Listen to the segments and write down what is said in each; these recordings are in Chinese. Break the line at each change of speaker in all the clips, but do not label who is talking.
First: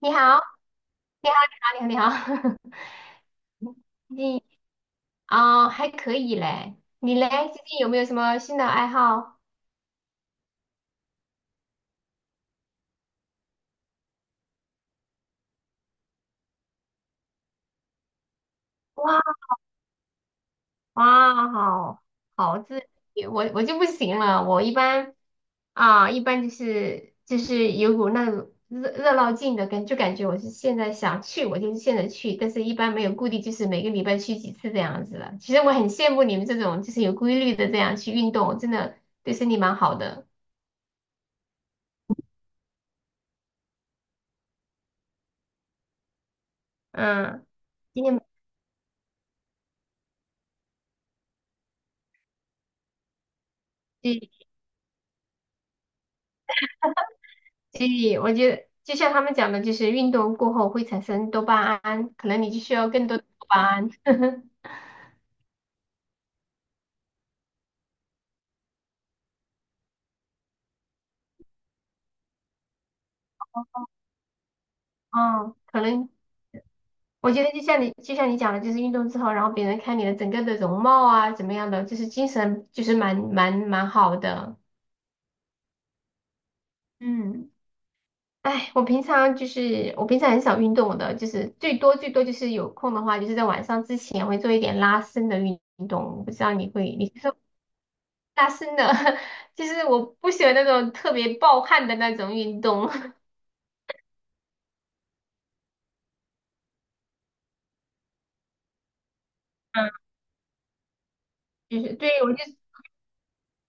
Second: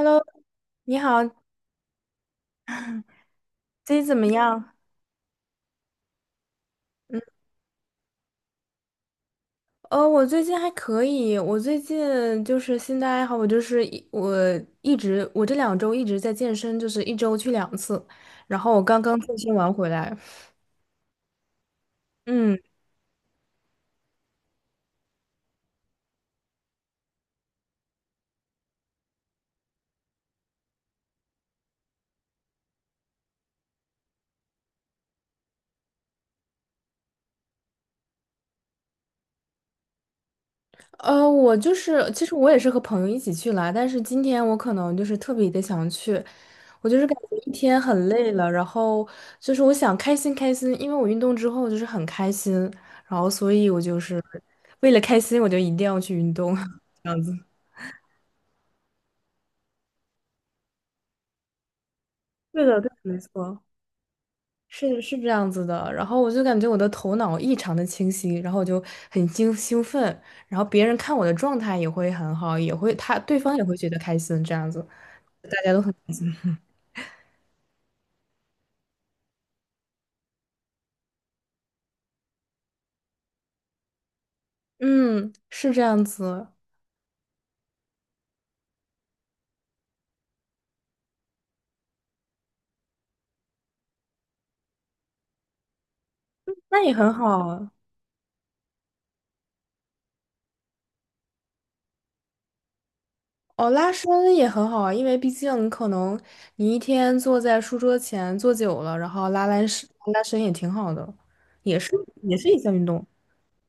你 好，
你好，
你好，你好，你好，你好。
最近 怎
最
么
近
样？
还可以嘞。你嘞，最近有没有什么新的爱好？
我最近还可以，我最近就是新的爱好，我就是一我一直我这2周一直在健身，就是一周去2次，然后我刚刚
哇，
健身完回来。
哇，好，
嗯。
好自律，我就不行了。我一般一般就是有股那种热热闹劲的感，就感觉我是现在想去，我就是现在去，但是一般没有固定，就是每个礼拜去几次这样子了。其实我很羡慕你们这种就是有规律的这样去运动，真的对身体蛮好的。
我就是，其实我也是和朋友一起去啦，但是今天我可能就是特别的想去，我就是感觉
嗯，
一天
今
很
天。
累了，然后就是我想开心开心，因为我运动之后就是很开心，然后所以我就是为了开心，我就一定要去运动，这样子。
所以我觉得，就像他们讲的，就是运动过后会产生多巴胺，可能你就
对
需
的，对
要
的，
更
没
多的多巴
错，
胺。
是的，是这样子的。然后我就感觉我的头脑异常的清晰，然后我就很兴奋，然后别人看我的状态也会很好，也会他对方也会觉得开心，这样子。大
嗯，
家都
可
很。
能我觉得就像你讲的，就是运动之后，然后别人看你的整个的容貌啊，怎么样的，就是精神就是蛮好的。
嗯，是这样子。
嗯，哎，我平常很少运动的，就是最多就是有空的话，就是在晚上之前会做一点拉伸的运动。我不知道你
那也
会，你
很
是
好啊。
拉伸的，就是我不喜欢那种特别暴汗的那种运动，
哦，拉伸也很好啊，因为毕竟可能你一天坐在书桌前坐久了，然后
嗯，
拉伸也挺好的，也
就
是
是对我
也
就
是
是
一项运动。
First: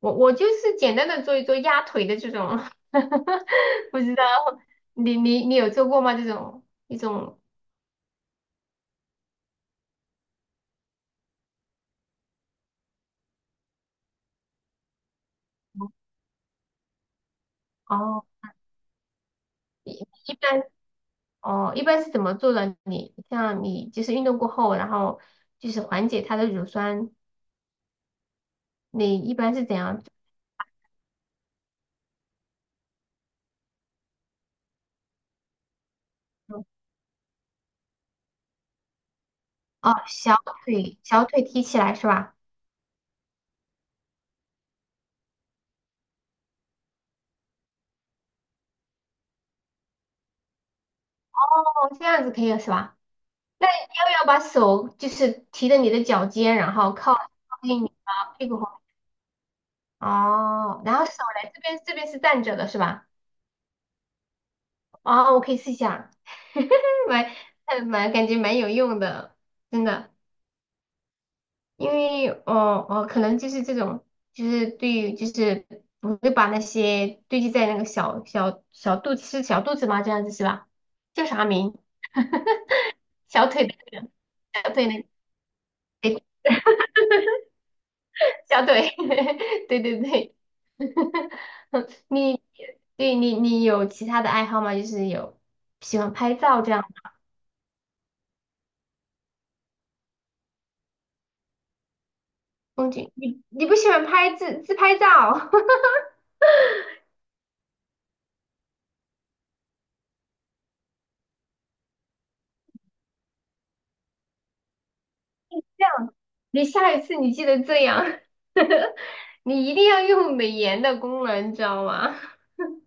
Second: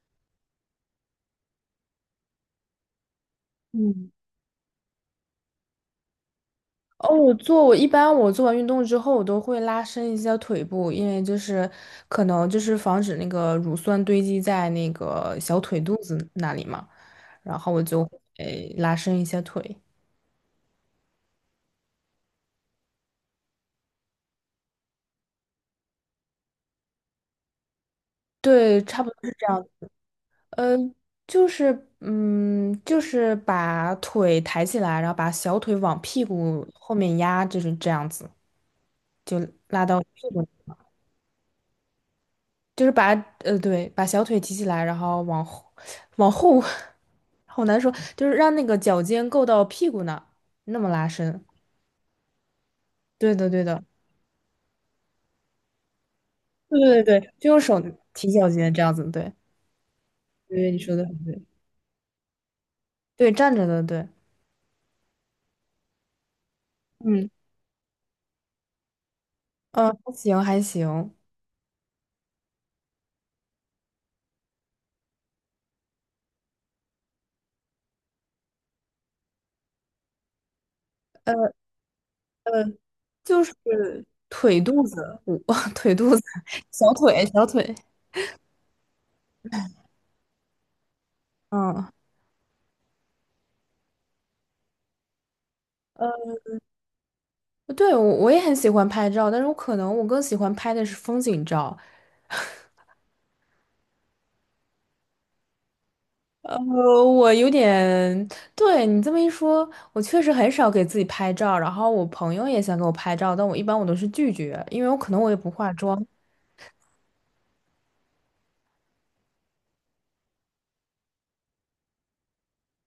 我就是简单的做一做压腿的这种，不
嗯。
知道你有做过吗？这种一
哦，我
种。
做我一般我做完运动之后，我都会拉伸一下腿部，因为就是可能就是防止那个乳酸堆积在那个小腿肚子那里嘛，然后我就
哦，
会拉伸一下腿。
一一般，哦一般是怎么做的？你像你就是运动过后，然后就是缓解它的乳酸，
对，差不多
你
是
一
这
般是
样。
怎样做？
嗯，就是把腿抬起来，然后把小腿往屁股后面压，就是这样子，就拉
哦，
到屁
小
股，
腿，提起来是吧？
就是把呃对，把小腿提起来，然后往后往后，好难说，就是让那个脚尖够到屁股那儿那么拉伸。
哦，这样子可以了是吧？
对的，对
那你
的，
要不要把手就是提着你的脚尖，然
对
后
对
靠，
对对，就用手
近你
提
的屁
脚
股后
尖
面？
这样子，对，对，你
哦，
说
然
的
后手
很
来这边，这边是站着的是吧？
对，站着的，对。
哦，我可以试一下，蛮，
嗯。
感觉蛮有用的，真的。
还行还行。
因为哦，可能就是这种，就是对于就是不会把那些堆积在那个小肚子，是小肚子吗？这样子是吧？叫啥
呃，
名？
呃就
小
是
腿的那个，
腿
小
肚
腿
子，
那个。
我 腿肚子，小腿，小腿。
小腿，对，
嗯。
你，对，有其他的爱好吗？就是有喜欢
呃，
拍照这样的。
对，我也很喜欢拍照，但是我可能我更喜欢拍的是风景照。
风景，你不喜欢拍自，拍照，
呃，我有点，对你这么一说，我确实很少给自己拍照。然后我朋友也想给我拍照，但我一般都是拒绝，因为我可能也不化妆。
你下一次你记得这样，你一定要用美颜的功能，你知道吗？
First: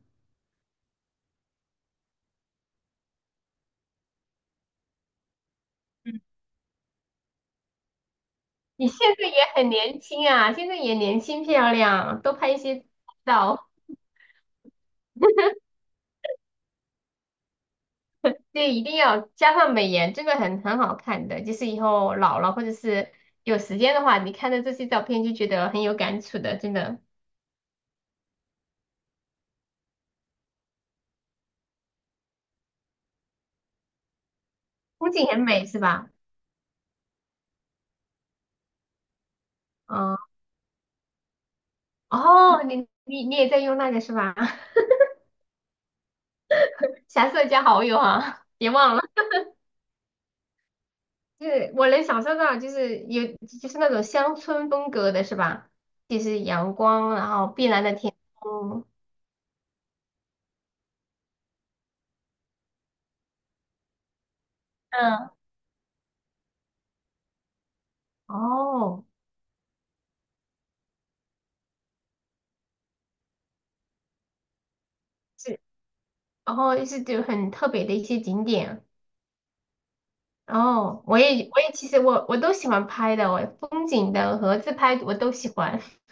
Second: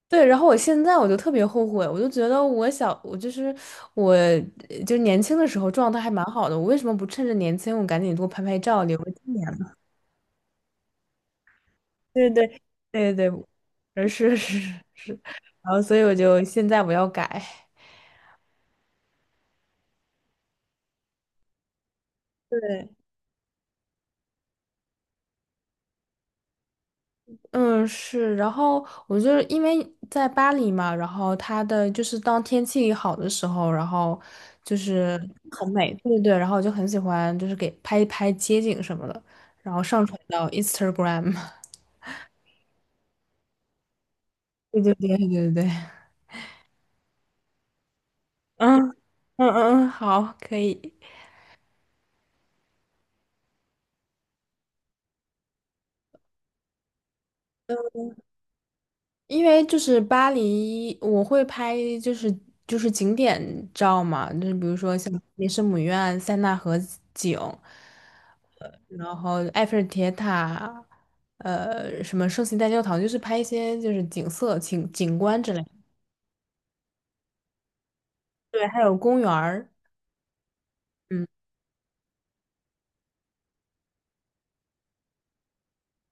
对，然后我现在就特别后悔，我就觉得我小，我就是我，呃就是年轻的时候状态还
嗯，
蛮好的，我为什么不趁着年轻我赶紧多拍拍照，
你
留
现
个纪
在也
念？
很年轻啊，现在也年轻漂亮，
对
多
对
拍一些
对对对。
照。
是是是，然后所以我就现在要改。
对，一定要加上美颜，真的很好看的。就是以后老了或者
对，
是有时间的话，你看到这些照片就觉得很有感触的，真的，
嗯，是，然后我就是因为在巴黎嘛，然后它的就是当天气好的时候，然后就
风
是
景很美
很
是
美，对
吧？
对对，然后我就很喜欢就是给拍一拍街景什么的，然后上传
嗯，
到 Instagram。
哦，你，也在用那个是吧？
对对对对对对，
霞色加好友啊，别
嗯
忘了，
嗯嗯嗯，好，可以。
就是我能想象到，就是有就是那种乡村风格的是吧？就是阳光，然后碧蓝的天空，
因为就是巴黎，我会拍就是景点照嘛，就是比如说像
嗯，
雷圣母院、塞纳河景，
哦，
然后埃菲尔铁塔，什么圣心大教堂，就是拍一些就是景色、景观之
是，
类的。
然后就是就很特别的一些景
对，还
点。
有公园儿。
哦，我
嗯。
也，其实我都喜欢拍的，我风景的和自拍我都喜欢。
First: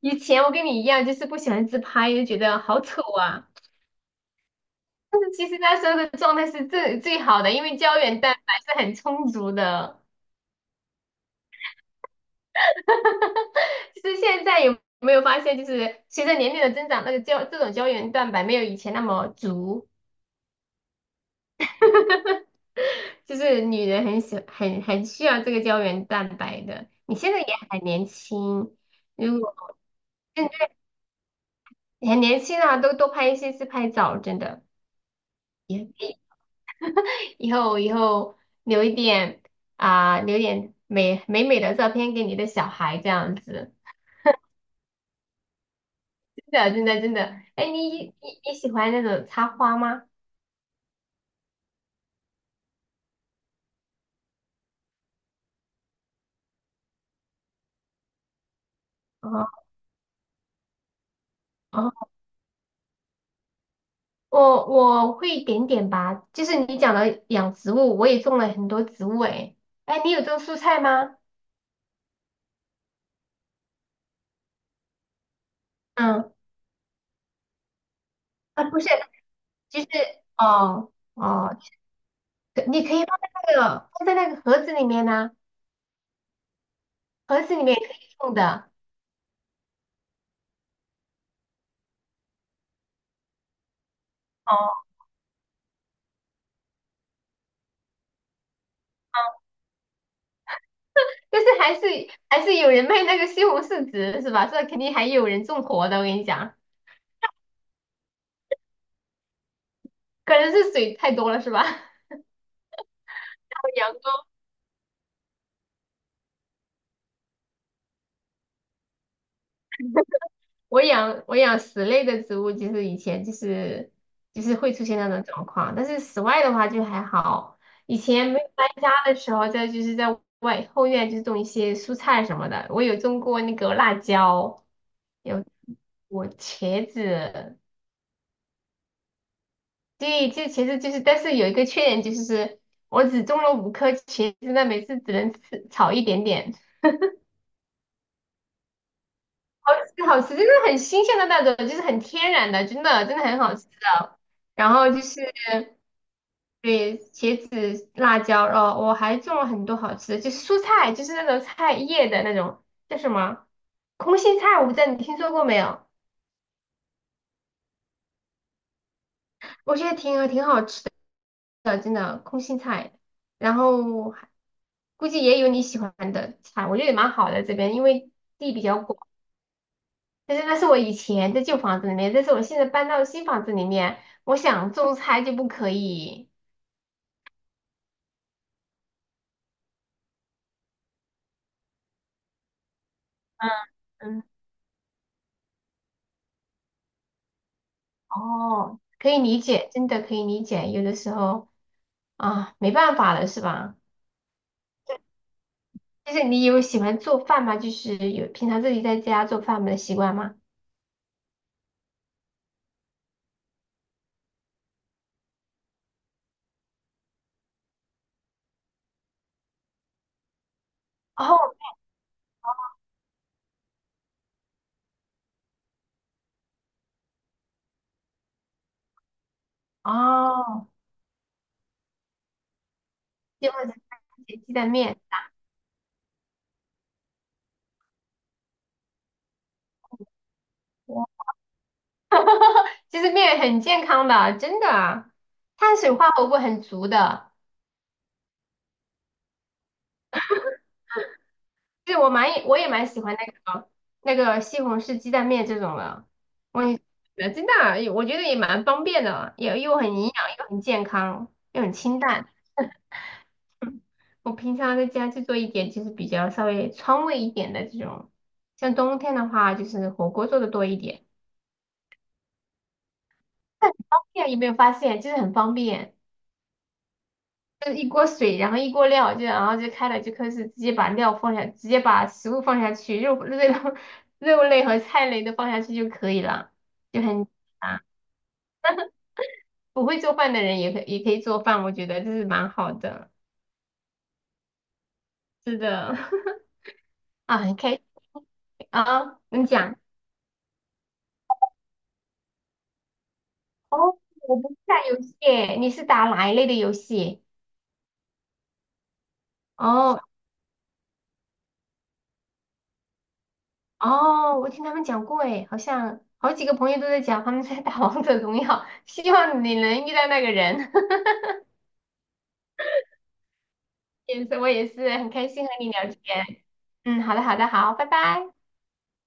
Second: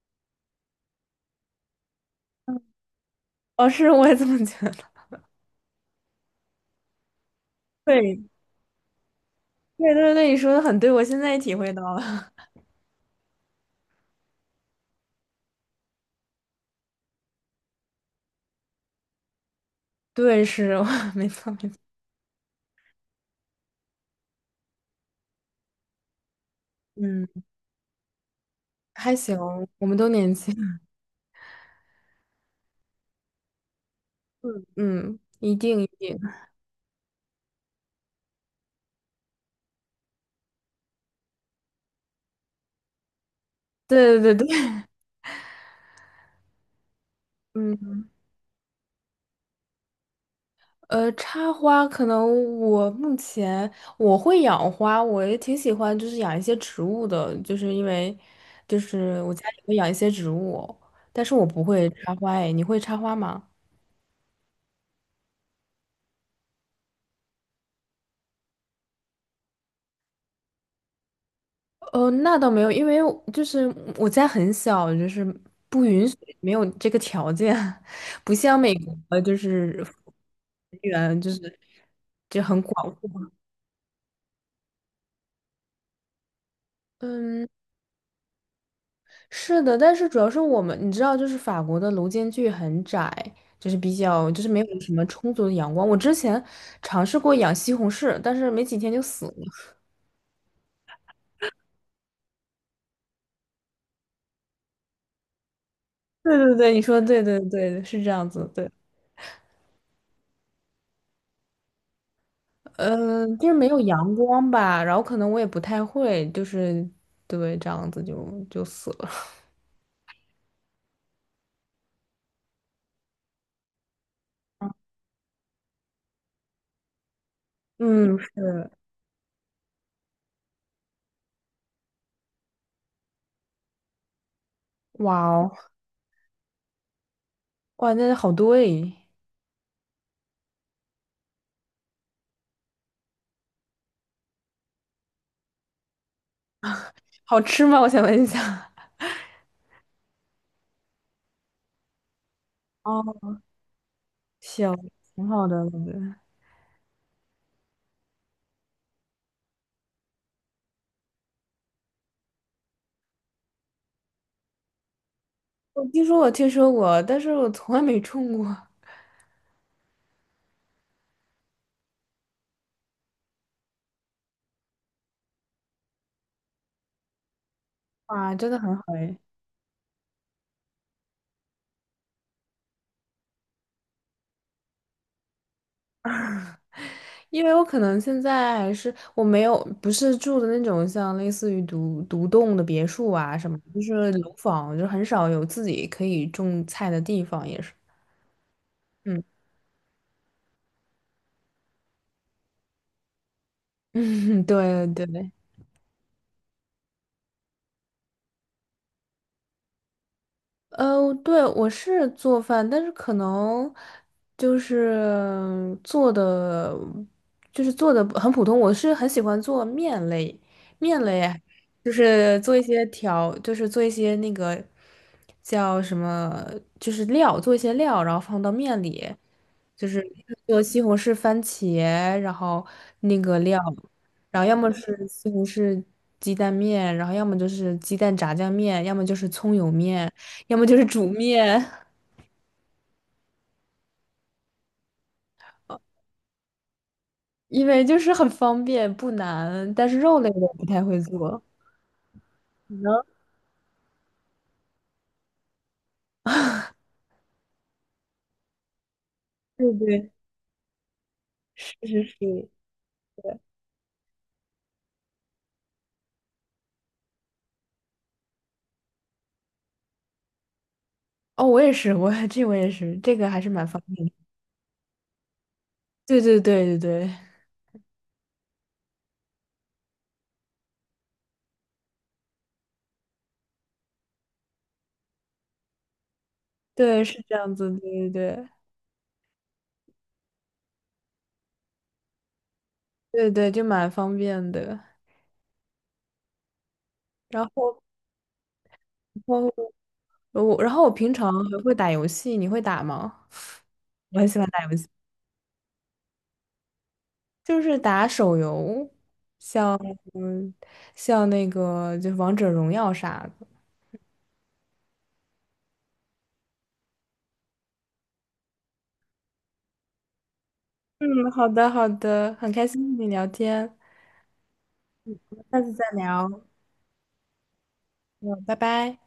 以前我跟你一样，就是不喜欢自拍，就觉得好丑啊。
哦，是，我也这么觉得。
但是其实那时候的状态是最，好的，因为胶
对，
原蛋白是很充足
对
的。
对对，你说的很对，我现在也体会到了。
就是现在有没有发现，就是随着年龄的增长，那个胶，这种原蛋白没有以前那么足，
对，是，没错没错。
就是女人很喜，很需要这个胶原蛋白的。你
嗯，
现在也很年轻，
还行，
如果。
我们都年轻，
很年轻啊，都多拍一些自拍照，真 的
嗯嗯，一定
也
一
可
定。
以。以后，留一点留点美，的照片给你的小孩，这样子，
对对对，对，
真的，哎，
嗯。
你喜欢那种插花吗？
插花可能我目前会养花，我也挺喜欢，就是养一些植物的，就是因为就是我家
哦，
里会养一些植物，但是我不会
哦，
插花。哎，你会插花吗？
我会一点点吧，就是你讲的养植物，我也种了很多植物诶。哎，你有种蔬菜吗？
那倒没有，因为我家很小，就是不允许，
嗯，
没有这个条件，不像
啊
美
不是，
国，就是
就是，
人
哦，
员，就是。
可你可以放在那个，盒子里面呢、盒
嗯，
子里面也可以种的。
是的，但是主要是我们，你知道，就是法国的楼间距很窄，就是比较，就是没有
哦，
什么充足的阳光。我之前尝试过养西红柿，但是没几天就死了。
但是还是，有人卖那个西红柿籽是吧？这肯定还有人种活的，我跟你
对对
讲，
对，你说的对对对，是这样子，对。
可能是水太多了是吧？还
嗯，就是没
有
有
阳
阳
光，
光吧，然后可能我也不太会，就是对这样子就死了。
我养室内的植物，就是以前就是会出现那种状况，但是室外的话就还好。以
嗯，
前没有搬
是。
家的时候，就是在外后院就种一些蔬菜什么的，我有种过那个辣椒，
哇
有
哦，
我茄子，
哇，那好多诶。
对，这其实就是，但是有一个缺点就是，我只种了五颗茄子，那每次只能吃炒一点点，
好吃吗？我想问一下。
好吃，真的很新鲜的那种，就是很天然的，真的很
哦，
好吃的。
行，
然后就是
挺好的，我觉得。
对茄子、辣椒，哦，我还种了很多好吃的，就是蔬菜，就是那种菜叶的那种叫什么，空心菜，我不知道你听说过没有？
我听说过，但是我从来没种过。
我觉得挺好吃的，真的空心菜，然后还估计也有你喜欢的菜，我觉得也蛮好的这边，因为
哇，真
地
的
比
很
较
好
广。
哎。
但是那是我以前在旧房子里面，但是我现在搬到新房子里面，我想种菜就不可以。
因为我可能现在还是我没有不是住的那种像类似于独栋的别墅啊什
嗯，
么，就是
嗯，
楼房，就很少有自己可以种菜的地方，也是。
哦，可以
嗯
理解，真的可以理解，有的时候啊，没办法了，是吧？
嗯。对对。
就是你有喜欢做饭吗？就是有平常自己在家做饭的习惯吗？
对，我是做饭，但是可能就是做的，就是做的很普通。我是很喜欢做面类。面类啊，
哦，
就是做一些调，就是做一些那个叫什么，就是料，做一些料，然后放到面里，就是做
哦，
西红柿、番茄，然后那个
就
料，
或者
然后
鸡
要
蛋
么
面。
是西红柿鸡蛋面，然后要么就是鸡蛋炸酱面，要么就是葱油面。要么就是煮面，
其实面很健康的，真的啊，碳水化合物很足的。
因为就是很方便不难，但是肉类我不太会做。
就是我也
你
蛮喜
呢？
欢那个，西红柿鸡蛋面这种的，我也真的啊我觉得也蛮方便的，也
对
又很营
对，
养，又很健康，又很
是
清
是
淡。
是。
我平常在家就做一点，就是比较稍微川味一点的这种。像冬天的话，就是火锅做的多一点，
哦，我也是，我也是，这个还是蛮
但很
方
方
便的。
便，有没有发现？就是很方便。
对对对对对
就一锅水，然后一锅料，就然后就开了，就开始直接把料放下，直接把食物放下去，肉类 肉类和菜类都放下去就可以了，就
对，是
很
这样子，
啊，
对对对
不会做饭的人也可以做饭，我觉得这是蛮好的，
对对，就蛮方便的。
是的，啊，
然
很开心
后，
啊，
然
你
后
讲。
呃我，然后我平常还会打游戏，你会打吗？
哦，
我很
我
喜欢
不是
打游
打
戏，
游戏耶，你是打哪一类的游戏？
就是打手游，像
哦，
嗯，像那个就是王者荣耀啥的。
哦，我听他们讲过诶，好像好几个朋友都在讲他们在打王者荣耀，希望你能遇到那个人。
嗯，好的，好的，很开心跟你聊天，
也是，我也是很开心和
下
你
次
聊
再
天。
聊。
嗯，好的，好，拜拜。
嗯，拜拜。